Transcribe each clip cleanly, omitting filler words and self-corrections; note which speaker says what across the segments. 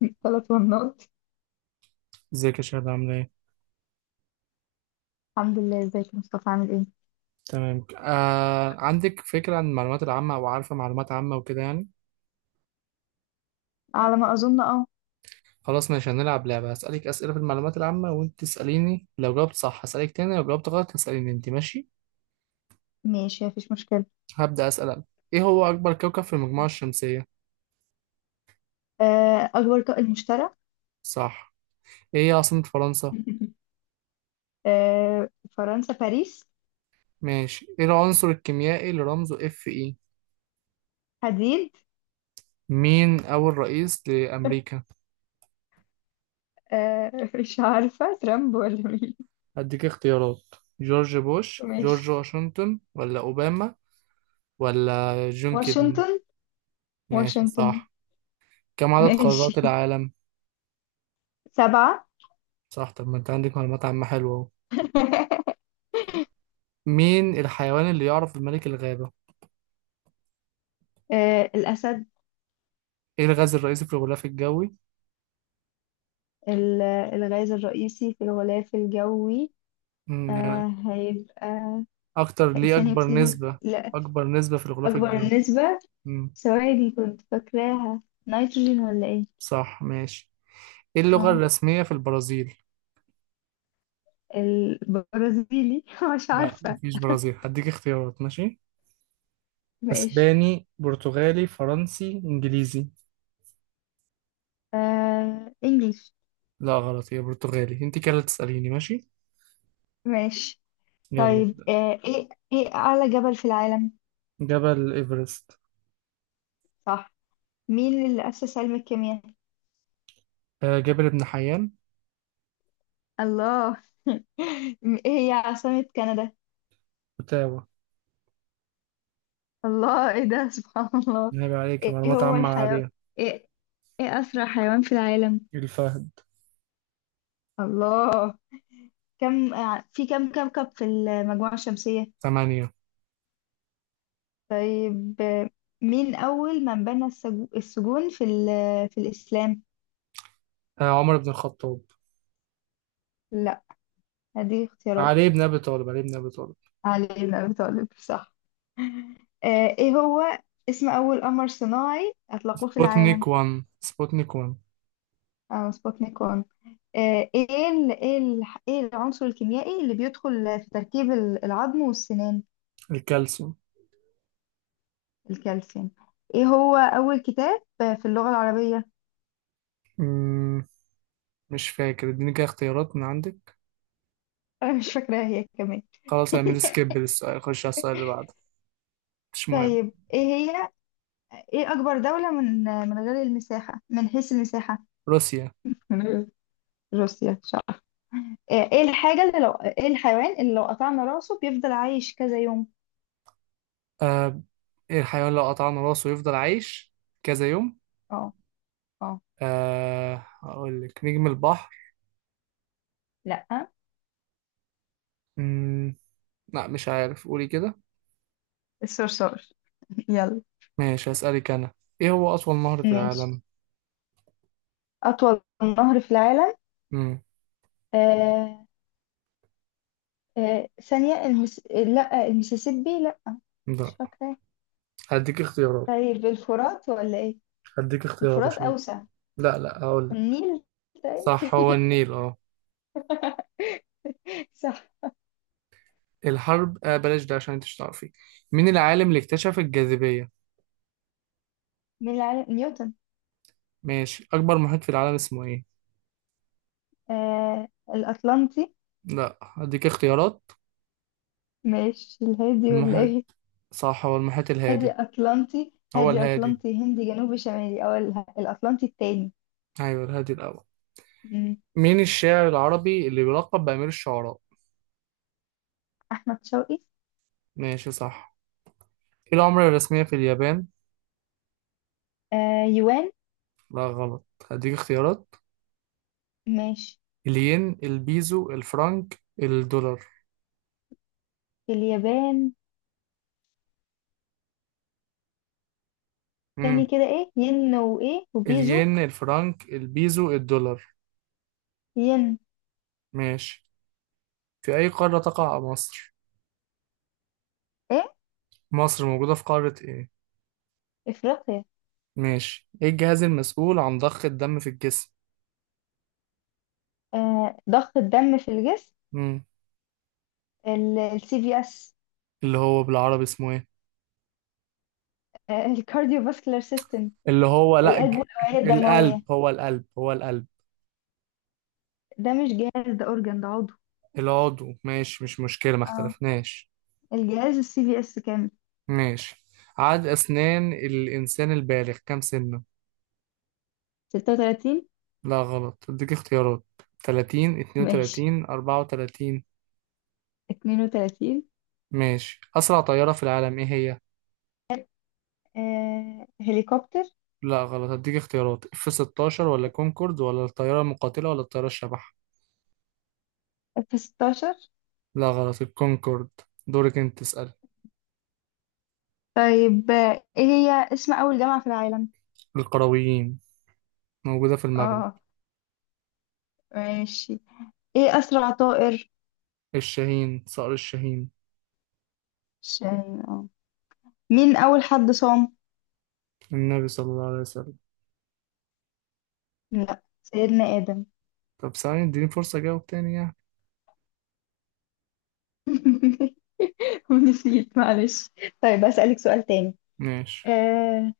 Speaker 1: 3 مرات.
Speaker 2: ازيك يا شهد عاملة ايه؟
Speaker 1: الحمد لله. ازيك يا مصطفى، عامل ايه؟
Speaker 2: تمام عندك فكرة عن المعلومات العامة أو عارفة معلومات عامة وكده يعني؟
Speaker 1: على ما اظن، اه.
Speaker 2: خلاص ماشي هنلعب لعبة هسألك أسئلة في المعلومات العامة وأنت تسأليني لو جاوبت صح هسألك تاني لو جاوبت غلط هتسأليني أنت ماشي؟
Speaker 1: ماشي، مفيش مشكله.
Speaker 2: هبدأ أسأل أنا. ايه هو أكبر كوكب في المجموعة الشمسية؟
Speaker 1: اكبر طائر مشترك.
Speaker 2: صح. ايه هي عاصمة فرنسا؟
Speaker 1: آه، فرنسا باريس.
Speaker 2: ماشي. ايه العنصر الكيميائي اللي رمزه اف اي؟
Speaker 1: حديد.
Speaker 2: مين أول رئيس لأمريكا؟
Speaker 1: مش عارفه، ترامب ولا مين؟
Speaker 2: هديك اختيارات: جورج بوش،
Speaker 1: ماشي.
Speaker 2: جورج واشنطن ولا أوباما، ولا جون كيدني؟
Speaker 1: واشنطن.
Speaker 2: ماشي
Speaker 1: واشنطن.
Speaker 2: صح. كم عدد قارات
Speaker 1: ماشي.
Speaker 2: العالم؟
Speaker 1: سبعه.
Speaker 2: صح، طب ما انت عندك معلومات عامة حلوة اهو. مين الحيوان اللي يعرف بملك الغابة؟
Speaker 1: الاسد.
Speaker 2: ايه الغاز الرئيسي في الغلاف الجوي؟
Speaker 1: ال- الغاز الرئيسي في الغلاف الجوي.
Speaker 2: يعني
Speaker 1: هيبقى
Speaker 2: اكتر ليه
Speaker 1: ثاني
Speaker 2: اكبر
Speaker 1: اكسيد
Speaker 2: نسبة؟
Speaker 1: لا.
Speaker 2: اكبر نسبة في الغلاف
Speaker 1: اكبر
Speaker 2: الجوي.
Speaker 1: نسبه.
Speaker 2: مم،
Speaker 1: ثواني، كنت فاكراها. نيتروجين، ولا ايه؟
Speaker 2: صح ماشي. ايه اللغة
Speaker 1: اه.
Speaker 2: الرسمية في البرازيل؟
Speaker 1: البرازيلي. مش
Speaker 2: لا
Speaker 1: عارفة.
Speaker 2: مفيش برازيل، هديك اختيارات ماشي.
Speaker 1: ماشي.
Speaker 2: اسباني، برتغالي، فرنسي، انجليزي.
Speaker 1: انجلش.
Speaker 2: لا غلط، هي برتغالي. انت كده اللي تسأليني ماشي.
Speaker 1: ماشي.
Speaker 2: يلا.
Speaker 1: طيب، ايه اعلى جبل في العالم؟
Speaker 2: جبل ايفرست.
Speaker 1: صح. مين اللي أسس علم الكيمياء؟
Speaker 2: جبل ابن حيان.
Speaker 1: الله. ايه هي عاصمة كندا؟
Speaker 2: اوتاوا.
Speaker 1: الله، ايه ده؟ سبحان الله.
Speaker 2: عيب عليك،
Speaker 1: ايه
Speaker 2: معلومات
Speaker 1: هو
Speaker 2: عامة
Speaker 1: الحيوان؟
Speaker 2: عالية.
Speaker 1: ايه ايه أسرع حيوان في العالم؟
Speaker 2: الفهد.
Speaker 1: الله. في كم كوكب في المجموعة الشمسية؟
Speaker 2: ثمانية.
Speaker 1: طيب. مين أول من بنى السجون في في الإسلام؟
Speaker 2: عمر بن الخطاب.
Speaker 1: لا، هدي اختيارات.
Speaker 2: علي بن أبي طالب، علي بن أبي طالب.
Speaker 1: علي بن أبي طالب. صح. إيه هو اسم أول قمر صناعي أطلقوه في
Speaker 2: سبوتنيك
Speaker 1: العالم؟
Speaker 2: 1، سبوتنيك 1.
Speaker 1: سبوتنيك 1. إيه العنصر الكيميائي اللي بيدخل في تركيب العظم والسنان؟
Speaker 2: الكالسيوم.
Speaker 1: الكالسيوم. إيه هو أول كتاب في اللغة العربية؟
Speaker 2: مم. مش فاكر، اديني كده اختيارات من عندك.
Speaker 1: أنا مش فاكراها هي كمان.
Speaker 2: خلاص اعمل سكيب للسؤال، خش على السؤال اللي بعده. مش مهم.
Speaker 1: طيب، إيه هي ايه اكبر دولة من غير المساحة، من حيث المساحة؟
Speaker 2: روسيا.
Speaker 1: من غير روسيا، مش عارفة. آه، ايه إيه الحاجة اللي لو ايه الحيوان اللي لو قطعنا راسه بيفضل عايش كذا يوم؟
Speaker 2: آه ايه الحيوان لو قطعنا راسه يفضل عايش كذا يوم.
Speaker 1: اه. اه.
Speaker 2: هقول لك نجم البحر.
Speaker 1: لا،
Speaker 2: مم. لا مش عارف، قولي كده.
Speaker 1: الصرصار. يلا.
Speaker 2: ماشي هسألك أنا. ايه هو أطول نهر في
Speaker 1: ماشي،
Speaker 2: العالم؟
Speaker 1: أطول نهر في العالم.
Speaker 2: مم.
Speaker 1: آه ثانية، لا، المسيسيبي، لا. مش
Speaker 2: ده
Speaker 1: فاكرة.
Speaker 2: هديك اختيارات.
Speaker 1: طيب، الفرات ولا إيه؟
Speaker 2: هديك اختيارات
Speaker 1: الفرات
Speaker 2: عشان.
Speaker 1: أوسع.
Speaker 2: لا لا هقول لك.
Speaker 1: النيل. طيب.
Speaker 2: صح هو النيل اه.
Speaker 1: صح.
Speaker 2: الحرب بلاش ده عشان انت مش تعرفي. مين العالم اللي اكتشف الجاذبية؟
Speaker 1: من العالم نيوتن.
Speaker 2: ماشي. أكبر محيط في العالم اسمه ايه؟
Speaker 1: آه الأطلنطي.
Speaker 2: لا هديك اختيارات.
Speaker 1: ماشي، الهادي ولا
Speaker 2: المحيط.
Speaker 1: ايه؟
Speaker 2: صح هو المحيط
Speaker 1: هادي،
Speaker 2: الهادي.
Speaker 1: اطلنطي،
Speaker 2: هو
Speaker 1: هادي،
Speaker 2: الهادي.
Speaker 1: اطلنطي، هندي، جنوبي، شمالي، او الاطلنطي التاني.
Speaker 2: أيوه الهادي الأول.
Speaker 1: مم.
Speaker 2: مين الشاعر العربي اللي بيلقب بأمير الشعراء؟
Speaker 1: احمد شوقي.
Speaker 2: ماشي صح. ايه العملة الرسمية في اليابان؟
Speaker 1: يوان.
Speaker 2: لا غلط، هديك اختيارات:
Speaker 1: ماشي،
Speaker 2: الين، البيزو، الفرنك، الدولار.
Speaker 1: اليابان. تاني
Speaker 2: امم.
Speaker 1: كده، ايه ين وايه وبيزو؟
Speaker 2: الين، الفرنك، البيزو، الدولار.
Speaker 1: ين.
Speaker 2: ماشي. في أي قارة تقع مصر؟
Speaker 1: ايه؟
Speaker 2: مصر موجودة في قارة إيه؟
Speaker 1: افريقيا.
Speaker 2: ماشي. إيه الجهاز المسؤول عن ضخ الدم في الجسم؟
Speaker 1: ضغط الدم في الجسم.
Speaker 2: مم.
Speaker 1: السي في اس.
Speaker 2: اللي هو بالعربي اسمه إيه؟
Speaker 1: الكارديو فاسكولار سيستم.
Speaker 2: اللي هو لأ
Speaker 1: القلب والاوعيه الدمويه.
Speaker 2: القلب هو القلب هو القلب.
Speaker 1: ده مش جهاز، ده اورجان، ده عضو.
Speaker 2: العضو ماشي، مش مشكلة، ما
Speaker 1: اه.
Speaker 2: اختلفناش.
Speaker 1: الجهاز السي في اس كامل.
Speaker 2: ماشي. عدد أسنان الإنسان البالغ كام سنة؟
Speaker 1: 36.
Speaker 2: لا غلط، أديك اختيارات: 30،
Speaker 1: ماشي،
Speaker 2: 32، 34.
Speaker 1: 32.
Speaker 2: ماشي. أسرع طيارة في العالم إيه هي؟
Speaker 1: هليكوبتر.
Speaker 2: لا غلط، هديك اختيارات: اف 16، ولا كونكورد، ولا الطيارة المقاتلة، ولا الطيارة الشبح.
Speaker 1: في 16.
Speaker 2: لا غلط، الكونكورد. دورك انت تسأل.
Speaker 1: طيب، ايه هي اسم أول جامعة في العالم؟
Speaker 2: القرويين، موجودة في المغرب.
Speaker 1: اه. ماشي. ايه أسرع طائر؟
Speaker 2: الشاهين، صقر الشاهين.
Speaker 1: عشان اه. مين أول حد صام؟
Speaker 2: النبي صلى الله عليه وسلم.
Speaker 1: لا، سيدنا آدم.
Speaker 2: طب ثانية اديني فرصة اجاوب تاني يعني.
Speaker 1: نسيت، معلش. طيب، أسألك سؤال تاني.
Speaker 2: ماشي.
Speaker 1: آه،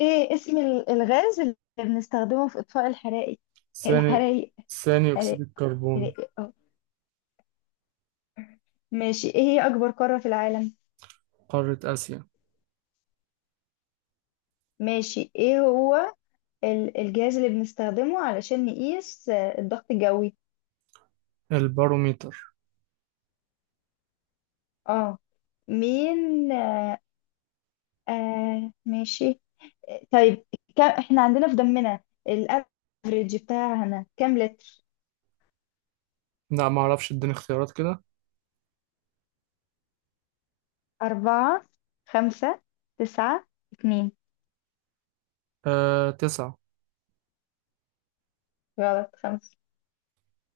Speaker 1: ايه اسم الغاز اللي بنستخدمه في إطفاء الحرائق،
Speaker 2: ثاني.
Speaker 1: الحرائق؟
Speaker 2: ثاني اكسيد
Speaker 1: حرائق.
Speaker 2: الكربون.
Speaker 1: حرائق. اه. ماشي، ايه هي أكبر قارة في العالم؟
Speaker 2: قارة اسيا.
Speaker 1: ماشي، ايه هو الجهاز اللي بنستخدمه علشان نقيس الضغط الجوي؟
Speaker 2: الباروميتر.
Speaker 1: اه. مين آه آه ماشي. طيب، كم احنا عندنا في دمنا الافريج بتاعنا كام لتر؟
Speaker 2: لا معرفش، اديني اختيارات كده.
Speaker 1: أربعة. خمسة. تسعة. اتنين.
Speaker 2: تسعة.
Speaker 1: غلط، خمسة.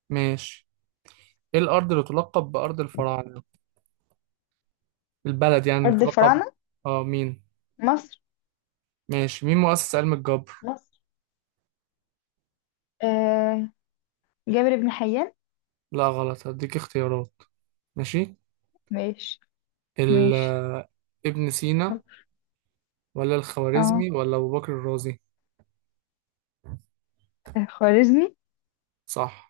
Speaker 2: ماشي. ايه الارض اللي تلقب بارض الفراعنة؟ البلد يعني اللي
Speaker 1: أرض
Speaker 2: تلقب.
Speaker 1: الفراعنة،
Speaker 2: اه مين.
Speaker 1: مصر.
Speaker 2: ماشي. مين مؤسس علم الجبر؟
Speaker 1: مصر. آه جابر بن حيان.
Speaker 2: لا غلط، هديك اختيارات. ماشي.
Speaker 1: ماشي.
Speaker 2: ال
Speaker 1: ماشي.
Speaker 2: آه، ابن سينا ولا
Speaker 1: اه.
Speaker 2: الخوارزمي ولا أبو بكر الرازي.
Speaker 1: خوارزمي.
Speaker 2: صح.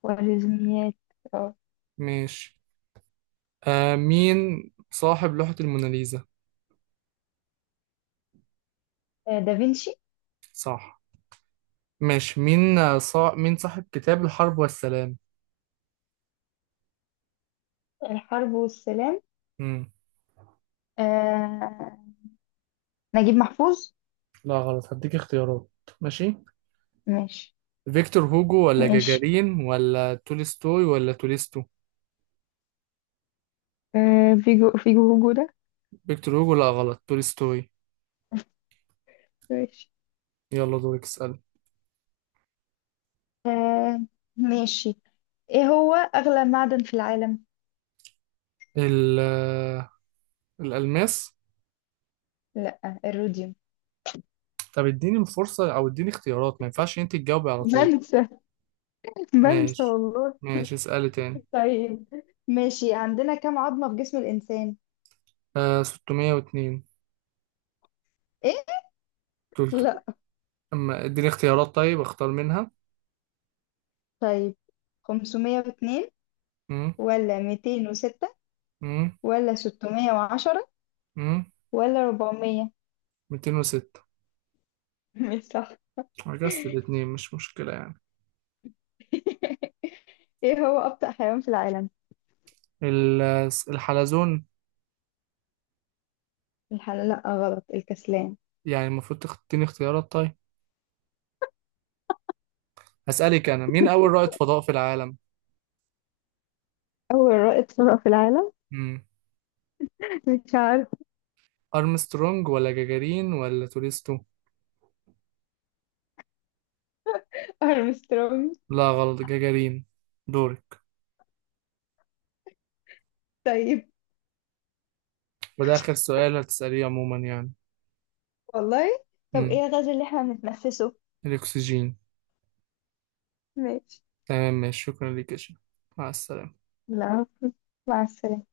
Speaker 1: خوارزميات. اه.
Speaker 2: ماشي. مين صاحب لوحة الموناليزا؟
Speaker 1: دافنشي.
Speaker 2: صح. ماشي مين، مين صاحب كتاب الحرب والسلام؟
Speaker 1: الحرب والسلام.
Speaker 2: مم.
Speaker 1: آه نجيب محفوظ.
Speaker 2: لا غلط، هديك اختيارات. ماشي.
Speaker 1: ماشي.
Speaker 2: فيكتور هوجو ولا
Speaker 1: ماشي.
Speaker 2: جاجارين ولا تولستوي ولا تولستو.
Speaker 1: آه فيجو فيجو هوجو ده.
Speaker 2: فيكتور هوجو، لا غلط، تولستوي.
Speaker 1: ماشي.
Speaker 2: يلا دورك اسأل.
Speaker 1: آه ماشي. ايه هو اغلى معدن في العالم؟
Speaker 2: ال... آه، الألماس.
Speaker 1: لا، الروديوم.
Speaker 2: طب اديني فرصة او اديني اختيارات، ما ينفعش انت تجاوبي على طول.
Speaker 1: بنسى. بنسى
Speaker 2: ماشي.
Speaker 1: والله.
Speaker 2: ماشي اسألي تاني.
Speaker 1: طيب. ماشي، عندنا كم عظمة في جسم الإنسان؟
Speaker 2: 602.
Speaker 1: ايه؟
Speaker 2: تلت...
Speaker 1: لا.
Speaker 2: اما اديني اختيارات طيب اختار منها.
Speaker 1: طيب، 502
Speaker 2: مم.
Speaker 1: ولا 206
Speaker 2: مم.
Speaker 1: ولا 610
Speaker 2: مم.
Speaker 1: ولا 400؟
Speaker 2: 206.
Speaker 1: مش صح.
Speaker 2: عجزت الاتنين، مش مشكلة يعني.
Speaker 1: ايه هو أبطأ حيوان في العالم؟
Speaker 2: الحلزون.
Speaker 1: لا، غلط، الكسلان.
Speaker 2: يعني المفروض تديني اختيارات طيب. هسألك انا مين اول رائد فضاء في العالم.
Speaker 1: أول رائد فضاء في العالم.
Speaker 2: مم.
Speaker 1: مش عارف.
Speaker 2: ارمسترونج ولا جاجارين ولا توريستو.
Speaker 1: أرمسترونج.
Speaker 2: لا غلط، جاجارين. دورك.
Speaker 1: طيب.
Speaker 2: وده اخر سؤال هتسأليه عموما يعني.
Speaker 1: والله. طب إيه الغاز اللي إحنا بنتنفسه؟
Speaker 2: الأكسجين.
Speaker 1: ماشي.
Speaker 2: تمام ماشي، شكرا ليك يا شيخ. مع السلامة.
Speaker 1: لا. مع السلامة.